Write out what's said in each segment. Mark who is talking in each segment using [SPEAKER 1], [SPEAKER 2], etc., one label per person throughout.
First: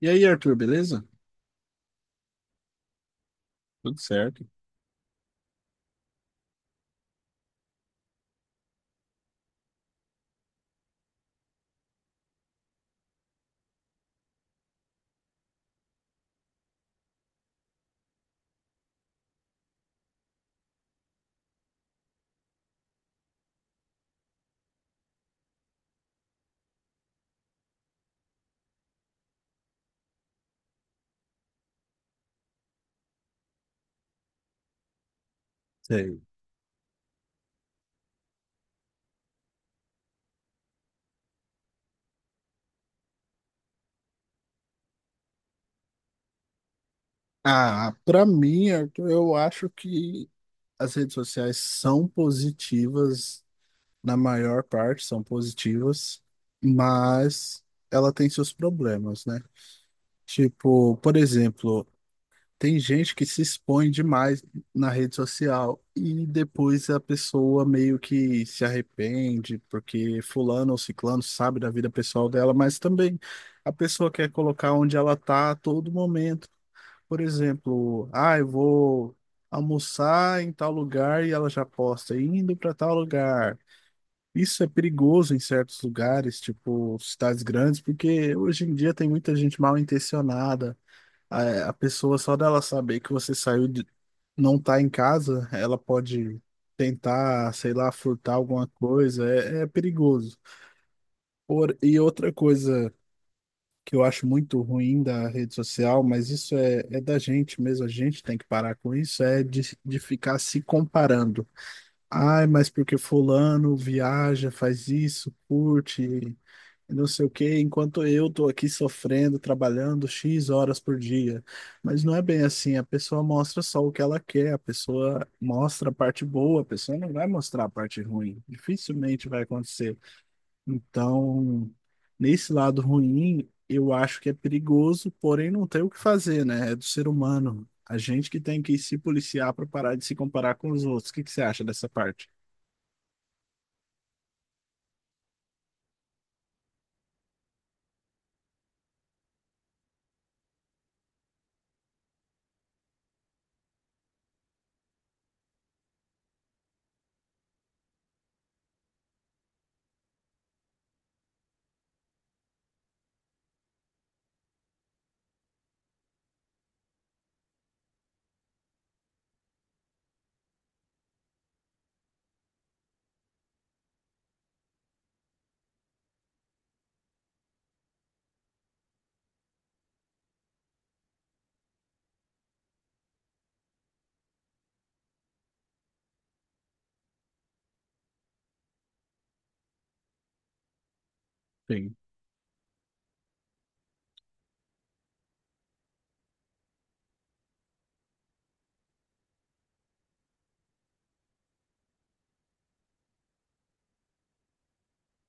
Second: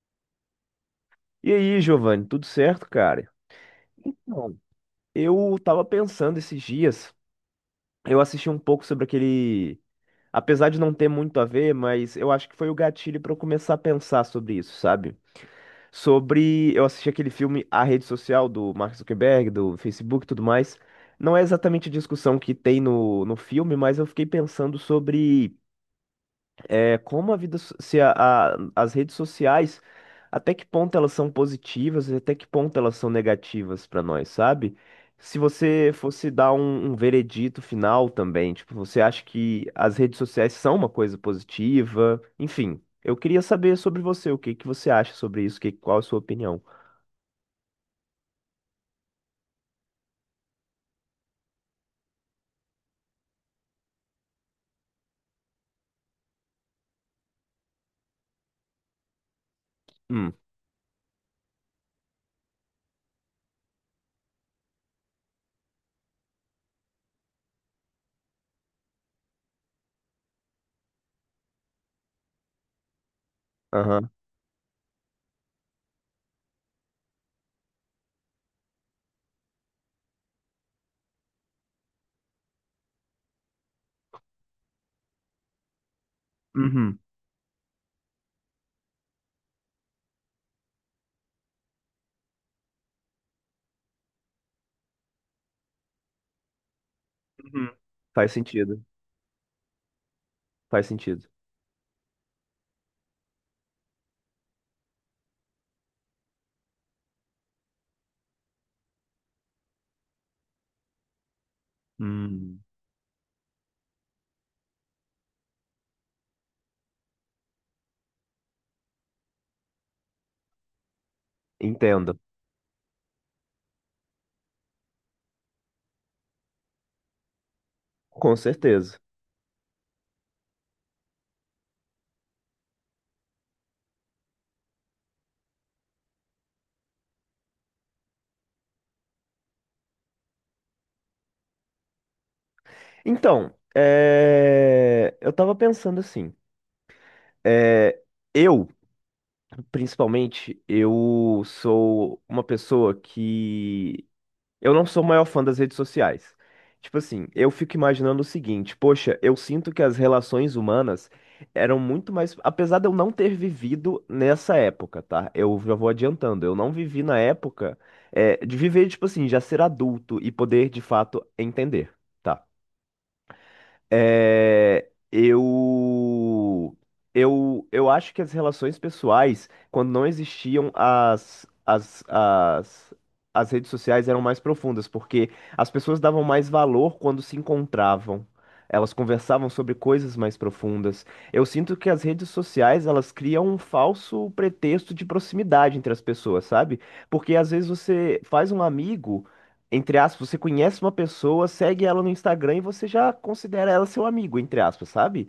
[SPEAKER 1] E aí, Arthur, beleza?
[SPEAKER 2] E aí, Giovanni, tudo certo, cara?
[SPEAKER 1] Tudo certo.
[SPEAKER 2] Então, eu tava pensando esses dias, eu assisti um pouco sobre aquele. Apesar de não ter muito a ver, mas eu acho que foi o gatilho pra eu começar a pensar sobre isso, sabe? Sobre. Eu assisti aquele filme A Rede Social do Mark Zuckerberg, do Facebook e tudo mais. Não é exatamente a discussão que tem no filme, mas eu fiquei pensando sobre. Como a vida, so- se a- a- as redes sociais, até que ponto elas são positivas e até que ponto elas são negativas para nós, sabe? Se você
[SPEAKER 1] Sei.
[SPEAKER 2] fosse dar um veredito final também, tipo, você acha que as redes sociais são uma coisa positiva? Enfim, eu queria saber sobre você, o que que você acha sobre isso, qual a sua opinião?
[SPEAKER 1] Ah, pra mim, Arthur, eu acho que as redes sociais são positivas, na maior parte são positivas, mas ela tem seus problemas, né?
[SPEAKER 2] Hum,
[SPEAKER 1] Tipo, por exemplo, tem gente que se expõe demais na rede social e depois a pessoa meio que se arrepende porque fulano ou ciclano sabe da vida pessoal dela, mas também a
[SPEAKER 2] aham,
[SPEAKER 1] pessoa quer colocar onde ela tá a todo momento. Por exemplo, ah, eu vou almoçar em tal lugar e ela já posta indo para tal lugar. Isso é perigoso em certos lugares,
[SPEAKER 2] uhum,
[SPEAKER 1] tipo cidades grandes, porque hoje em dia tem muita gente mal intencionada a pessoa, só dela saber que você saiu de, não tá em casa, ela pode tentar,
[SPEAKER 2] uhum.
[SPEAKER 1] sei lá,
[SPEAKER 2] Faz
[SPEAKER 1] furtar alguma
[SPEAKER 2] sentido,
[SPEAKER 1] coisa, é perigoso.
[SPEAKER 2] faz sentido.
[SPEAKER 1] Por, e outra coisa que eu acho muito ruim da rede social, mas isso é, é da gente mesmo, a gente tem que parar com isso, é de ficar se comparando. Ai,
[SPEAKER 2] Hum,
[SPEAKER 1] mas porque fulano viaja, faz isso, curte não sei o quê, enquanto eu tô aqui sofrendo, trabalhando X horas por dia. Mas não
[SPEAKER 2] entendo,
[SPEAKER 1] é bem assim, a pessoa mostra só o que ela quer, a pessoa mostra a parte boa, a pessoa não vai mostrar a parte
[SPEAKER 2] com
[SPEAKER 1] ruim,
[SPEAKER 2] certeza.
[SPEAKER 1] dificilmente vai acontecer. Então, nesse lado ruim, eu acho que é perigoso, porém não tem o que fazer, né? É do ser humano. A gente que tem que se policiar para parar de se comparar com os outros. O que que você acha dessa parte?
[SPEAKER 2] Então, eu tava pensando assim, é, eu, principalmente, eu sou uma pessoa que eu não sou o maior fã das redes sociais. Tipo assim, eu fico imaginando o seguinte, poxa, eu sinto que as relações humanas eram muito mais, apesar de eu não ter vivido nessa época, tá? Eu já vou adiantando, eu não vivi na época, de viver, tipo assim, já ser adulto e poder de fato entender. Tá? É, eu, eu acho que as relações pessoais, quando não existiam as redes sociais, eram mais profundas, porque as pessoas davam mais valor quando se encontravam. Elas conversavam sobre coisas mais profundas. Eu sinto que
[SPEAKER 1] Sim,
[SPEAKER 2] as redes sociais, elas criam um falso pretexto de proximidade entre as pessoas, sabe? Porque às vezes você faz um amigo entre aspas, você conhece uma pessoa, segue ela no Instagram e você já considera ela seu amigo, entre aspas, sabe?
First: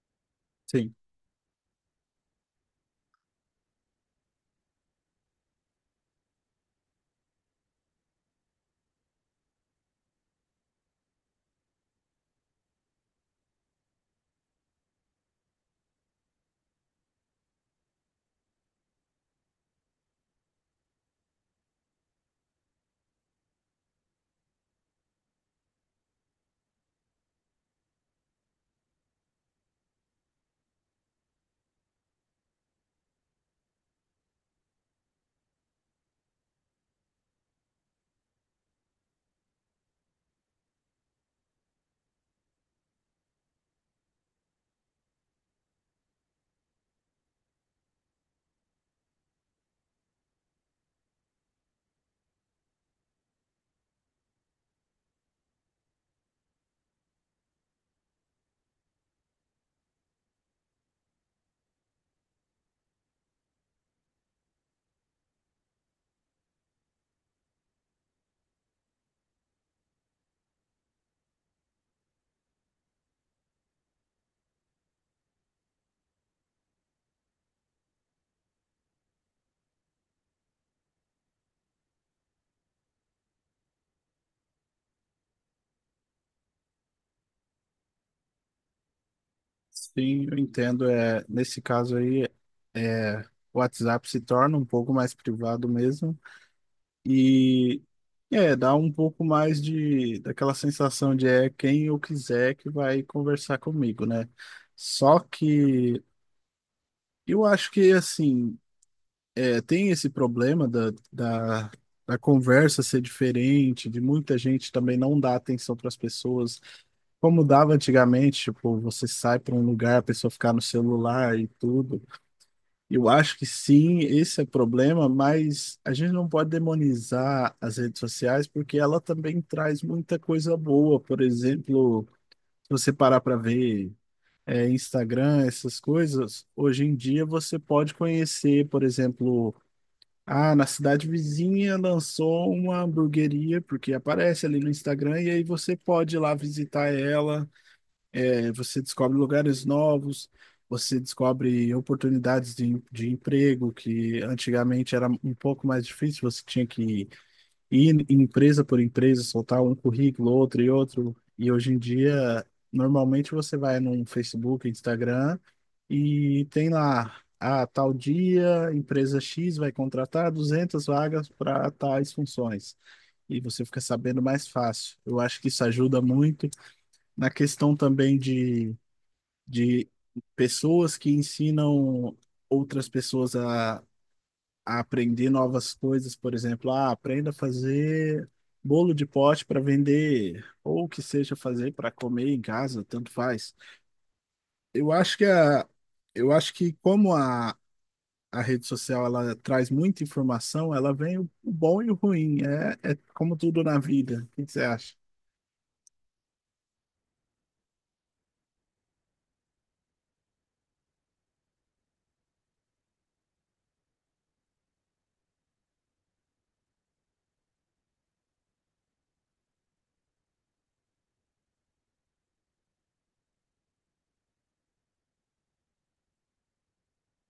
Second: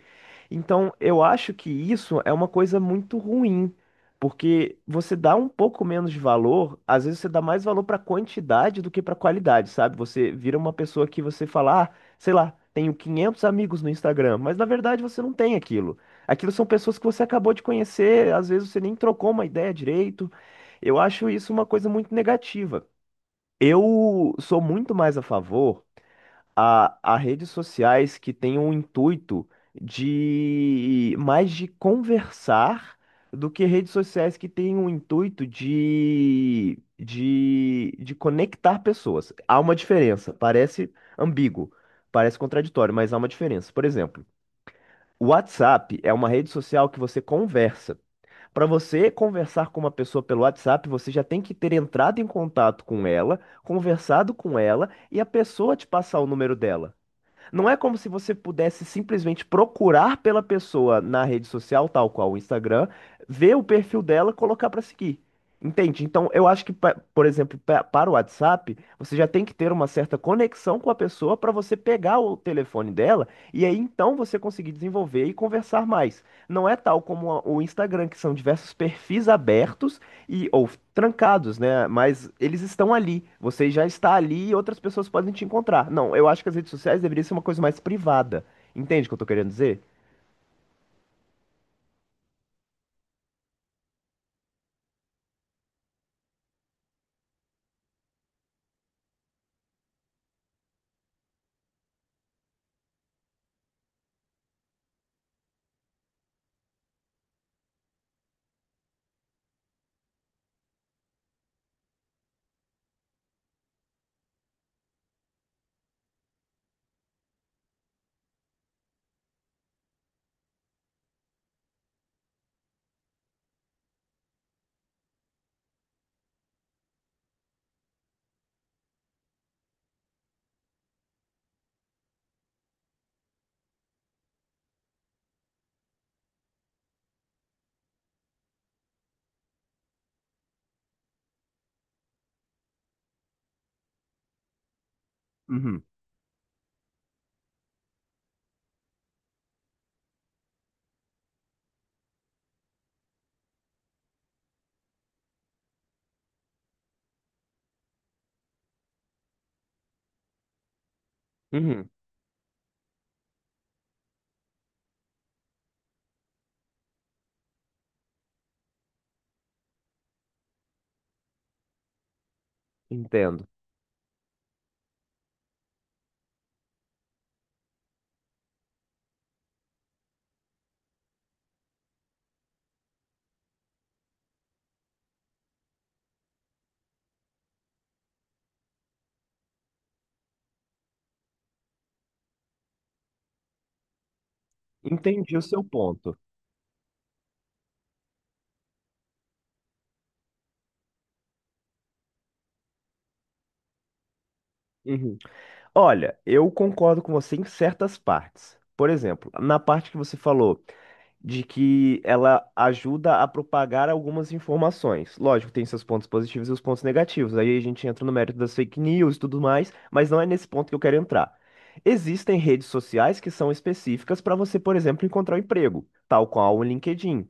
[SPEAKER 2] Então,
[SPEAKER 1] sim.
[SPEAKER 2] eu acho que isso é uma coisa muito ruim, porque você dá um pouco menos de valor, às vezes você dá mais valor pra quantidade do que pra qualidade, sabe? Você vira uma pessoa que você fala, ah, sei lá, tenho 500 amigos no Instagram, mas na verdade você não tem aquilo. Aquilo são pessoas que você acabou de conhecer, às vezes você nem trocou uma ideia direito. Eu acho isso uma coisa muito negativa. Eu sou muito mais a favor a redes sociais que têm um intuito de mais de conversar do que redes sociais que têm um intuito de conectar pessoas. Há uma diferença, parece ambíguo, parece contraditório, mas há uma diferença. Por exemplo, o WhatsApp é uma rede social que você conversa. Para você conversar com uma pessoa pelo WhatsApp, você já tem que ter entrado em contato com ela, conversado com ela e a pessoa te passar o número dela. Não é como se você pudesse simplesmente procurar pela pessoa na rede social, tal qual o Instagram, ver o perfil dela, colocar pra seguir. Entende? Então, eu acho que, por exemplo, para o WhatsApp, você já tem que ter uma certa conexão com a pessoa para você pegar o telefone dela e aí então você conseguir desenvolver e conversar mais. Não é tal como o Instagram, que são diversos perfis abertos e ou trancados, né? Mas eles estão ali. Você já está ali e outras pessoas podem te encontrar. Não, eu acho que as redes sociais deveriam ser uma coisa mais privada. Entende o que eu tô querendo dizer?
[SPEAKER 1] Sim, eu entendo. É, nesse caso aí, é, o WhatsApp se torna um pouco mais privado mesmo e, é, dá um pouco mais de daquela sensação de é quem eu quiser que vai conversar comigo, né? Só que eu acho que assim, é, tem esse problema da conversa ser diferente, de muita gente também não dar atenção para as pessoas, como dava antigamente, tipo, você sai para um lugar, a pessoa ficar no celular e tudo. Eu acho que sim, esse é o problema, mas a gente não pode demonizar as redes sociais porque ela também traz muita coisa boa. Por exemplo, se você parar para ver, é, Instagram, essas coisas, hoje em dia você pode conhecer, por exemplo, ah, na cidade vizinha lançou uma hamburgueria, porque aparece ali no Instagram, e aí você
[SPEAKER 2] Uhum.
[SPEAKER 1] pode ir lá visitar ela. É, você descobre lugares novos, você descobre oportunidades de emprego que antigamente era um pouco mais difícil, você tinha que ir em empresa por empresa, soltar um currículo, outro e outro. E hoje em
[SPEAKER 2] Uhum,
[SPEAKER 1] dia, normalmente você vai no Facebook, Instagram e tem lá, a tal dia, empresa X vai contratar 200 vagas para tais funções. E
[SPEAKER 2] entendo.
[SPEAKER 1] você fica sabendo mais fácil. Eu acho que isso ajuda muito na questão também de pessoas que ensinam outras pessoas a aprender novas coisas, por exemplo, ah, aprenda a fazer bolo de pote para vender, ou que seja fazer para comer em casa, tanto faz. Eu acho que
[SPEAKER 2] Entendi o seu
[SPEAKER 1] a,
[SPEAKER 2] ponto.
[SPEAKER 1] eu acho que como a rede social, ela traz muita informação, ela vem o bom e o ruim, é, é como tudo na vida. O que que você acha?
[SPEAKER 2] Uhum. Olha, eu concordo com você em certas partes. Por exemplo, na parte que você falou de que ela ajuda a propagar algumas informações. Lógico, tem seus pontos positivos e os pontos negativos. Aí a gente entra no mérito das fake news e tudo mais, mas não é nesse ponto que eu quero entrar. Existem redes sociais que são específicas para você, por exemplo, encontrar um emprego, tal qual o LinkedIn.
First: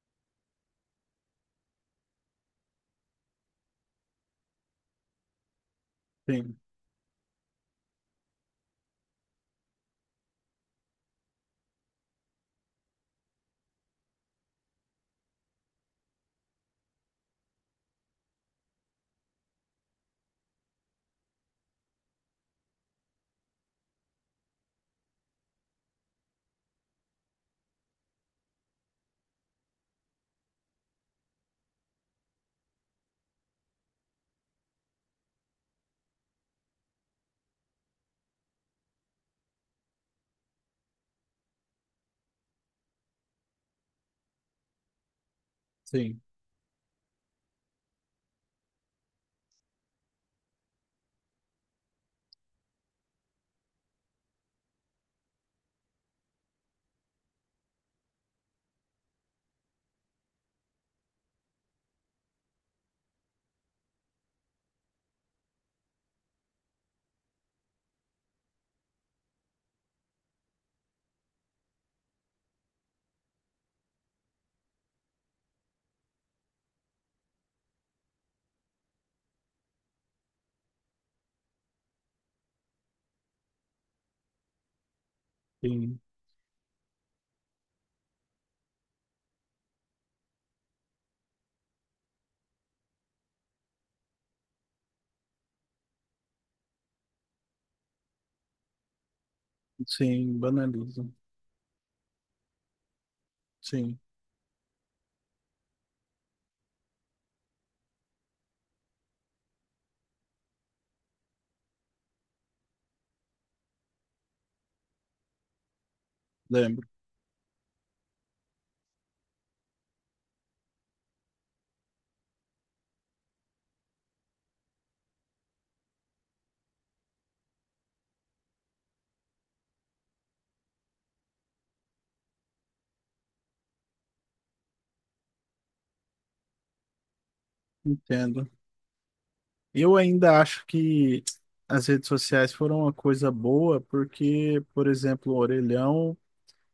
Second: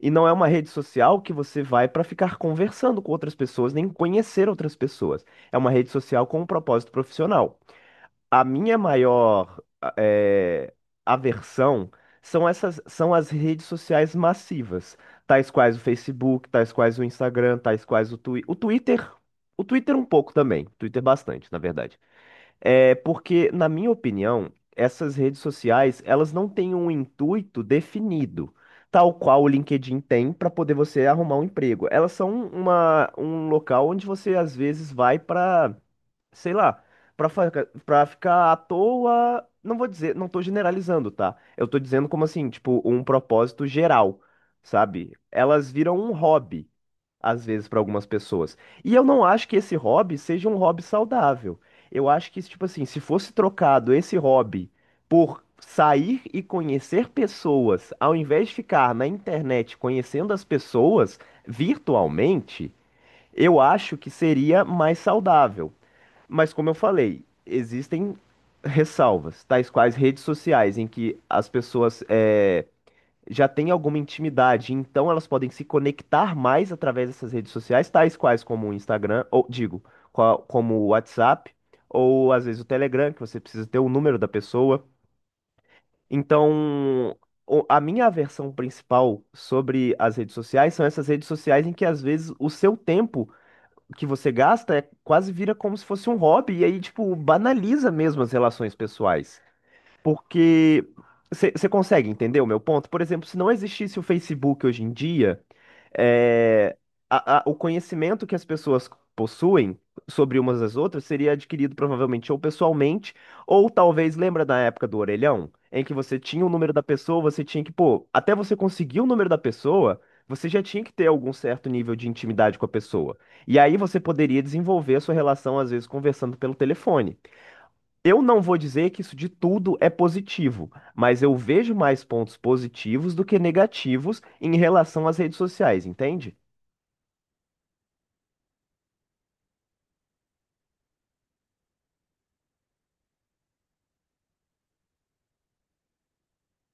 [SPEAKER 2] E não é uma rede social que você vai para ficar conversando com outras pessoas, nem conhecer outras pessoas. É uma rede social com um
[SPEAKER 1] Sim,
[SPEAKER 2] propósito profissional. A minha maior eh, aversão são as redes sociais massivas, tais quais o Facebook, tais quais o Instagram, tais quais o Twitter. O Twitter um pouco também, Twitter bastante, na verdade. É porque, na minha opinião, essas redes sociais, elas não têm um intuito definido, tal qual o LinkedIn tem para poder você arrumar um emprego. Elas são um local onde você às vezes vai para sei lá, pra, fa- pra ficar à toa, não vou dizer, não tô generalizando, tá? Eu tô dizendo como assim, tipo, um propósito geral, sabe? Elas viram um
[SPEAKER 1] sim,
[SPEAKER 2] hobby, às vezes, pra algumas pessoas. E eu não acho que esse hobby seja um hobby saudável. Eu acho que, tipo assim, se fosse trocado esse hobby por sair e conhecer pessoas, ao invés de ficar na internet conhecendo as pessoas virtualmente, eu acho que seria mais saudável. Mas como eu falei, existem ressalvas, tais quais redes sociais, em que as pessoas já têm alguma intimidade, então elas podem se conectar mais através dessas redes sociais, tais quais como o Instagram, ou digo, como o WhatsApp, ou às vezes o Telegram, que você precisa ter o número da pessoa.
[SPEAKER 1] sim,
[SPEAKER 2] Então, a minha aversão principal sobre as redes sociais são essas redes sociais em que às vezes o seu tempo que você gasta é quase vira como se fosse um hobby e aí, tipo, banaliza mesmo as relações pessoais.
[SPEAKER 1] sim,
[SPEAKER 2] Porque
[SPEAKER 1] banaliza.
[SPEAKER 2] você consegue entender o meu ponto? Por exemplo, se não
[SPEAKER 1] Sim,
[SPEAKER 2] existisse o Facebook hoje em dia, é, o conhecimento que as pessoas possuem sobre umas das outras seria adquirido provavelmente ou pessoalmente, ou talvez, lembra da época do orelhão, em que você tinha o número da
[SPEAKER 1] lembro,
[SPEAKER 2] pessoa, você tinha que, pô, até você conseguir o número da pessoa, você já tinha que ter algum certo nível de intimidade com a pessoa. E aí você poderia desenvolver a sua relação, às vezes, conversando pelo telefone. Eu não vou dizer que isso de tudo é positivo, mas eu vejo mais pontos positivos do que negativos em relação às redes sociais, entende?
[SPEAKER 1] entendo. Eu ainda acho que as redes sociais foram uma coisa boa, porque, por exemplo, o orelhão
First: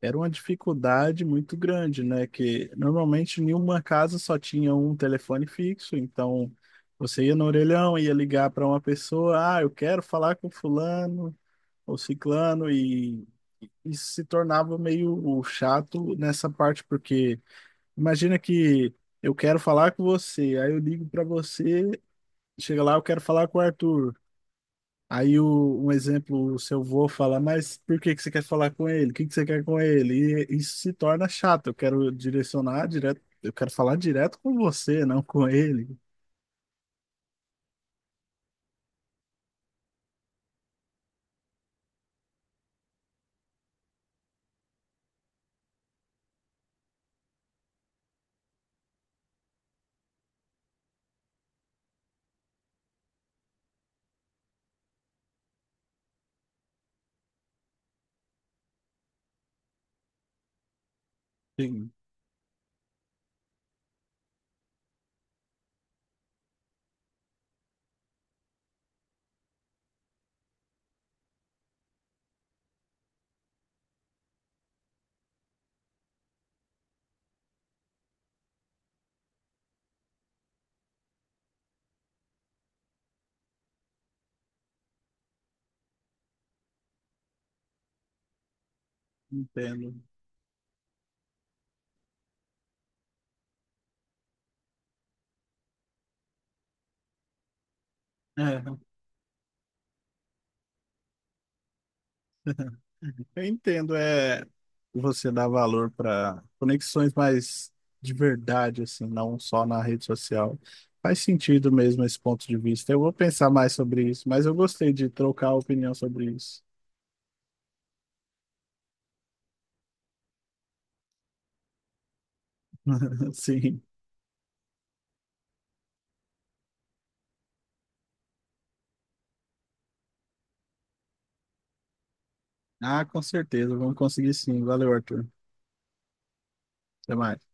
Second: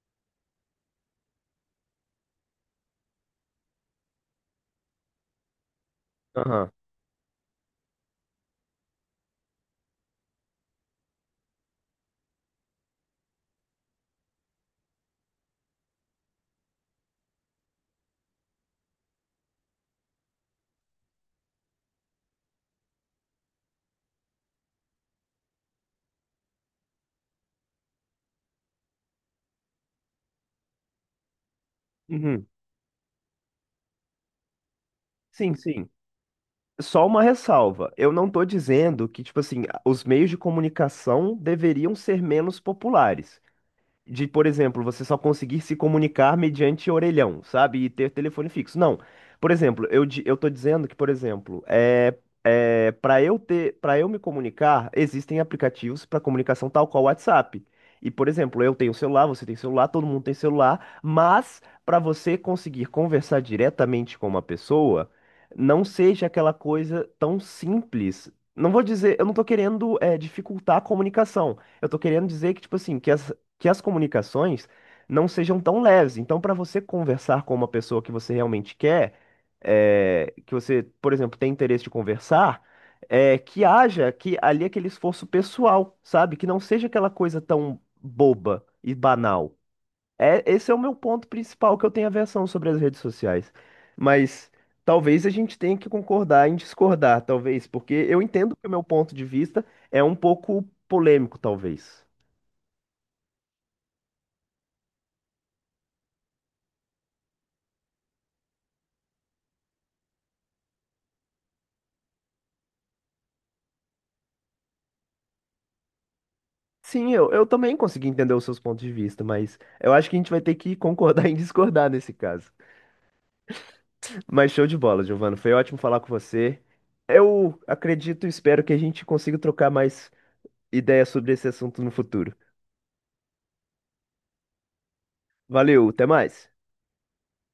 [SPEAKER 1] era uma dificuldade muito grande, né? Que normalmente nenhuma casa só tinha um telefone fixo, então
[SPEAKER 2] Aham.
[SPEAKER 1] você ia no orelhão, ia ligar para uma pessoa, ah, eu quero falar com fulano ou ciclano, e isso se tornava meio chato nessa parte, porque imagina que eu quero falar com você, aí eu ligo para você, chega lá, eu quero falar com o Arthur. Aí o, um exemplo, o seu avô fala, mas por que que você quer falar com ele? O que que você quer com ele? E isso se torna chato. Eu quero
[SPEAKER 2] Uhum.
[SPEAKER 1] direcionar direto, eu quero falar direto com você, não com
[SPEAKER 2] Sim, sim.
[SPEAKER 1] ele.
[SPEAKER 2] Só uma ressalva. Eu não estou dizendo que, tipo assim, os meios de comunicação deveriam ser menos populares. De, por exemplo, você só conseguir se comunicar mediante orelhão, sabe? E ter telefone fixo. Não. Por exemplo, eu tô dizendo que, por exemplo, para eu ter, para eu me comunicar, existem aplicativos para comunicação tal qual o WhatsApp. E, por exemplo, eu tenho celular, você tem celular, todo mundo tem celular, mas
[SPEAKER 1] Sim,
[SPEAKER 2] para você conseguir conversar diretamente com uma pessoa, não seja aquela coisa tão simples. Não vou dizer, eu não tô querendo dificultar a comunicação. Eu tô querendo dizer que, tipo assim, que as comunicações não sejam tão leves. Então, para você conversar com uma pessoa que você realmente quer, que você, por exemplo, tem interesse de conversar, que haja que ali aquele esforço pessoal, sabe? Que não seja aquela coisa tão boba e banal.
[SPEAKER 1] entendo.
[SPEAKER 2] É, esse é o meu ponto principal que eu tenho aversão sobre as redes sociais. Mas talvez a gente tenha que concordar em discordar, talvez, porque eu entendo que o
[SPEAKER 1] É,
[SPEAKER 2] meu ponto de vista é um pouco polêmico, talvez.
[SPEAKER 1] eu entendo, é você dar valor para conexões mais de verdade, assim, não só na rede social. Faz sentido mesmo esse ponto de vista. Eu vou pensar mais sobre isso, mas eu gostei de trocar a opinião sobre isso.
[SPEAKER 2] Sim, eu também consegui entender os seus pontos de vista, mas eu acho que a gente vai ter que concordar em discordar nesse caso.
[SPEAKER 1] Sim.
[SPEAKER 2] Mas show de bola, Giovana. Foi ótimo falar com você. Eu acredito e espero que a gente consiga trocar mais ideias sobre esse assunto no futuro.
[SPEAKER 1] Ah, com certeza. Vamos conseguir sim. Valeu, Arthur.
[SPEAKER 2] Valeu, até mais.
[SPEAKER 1] Até mais.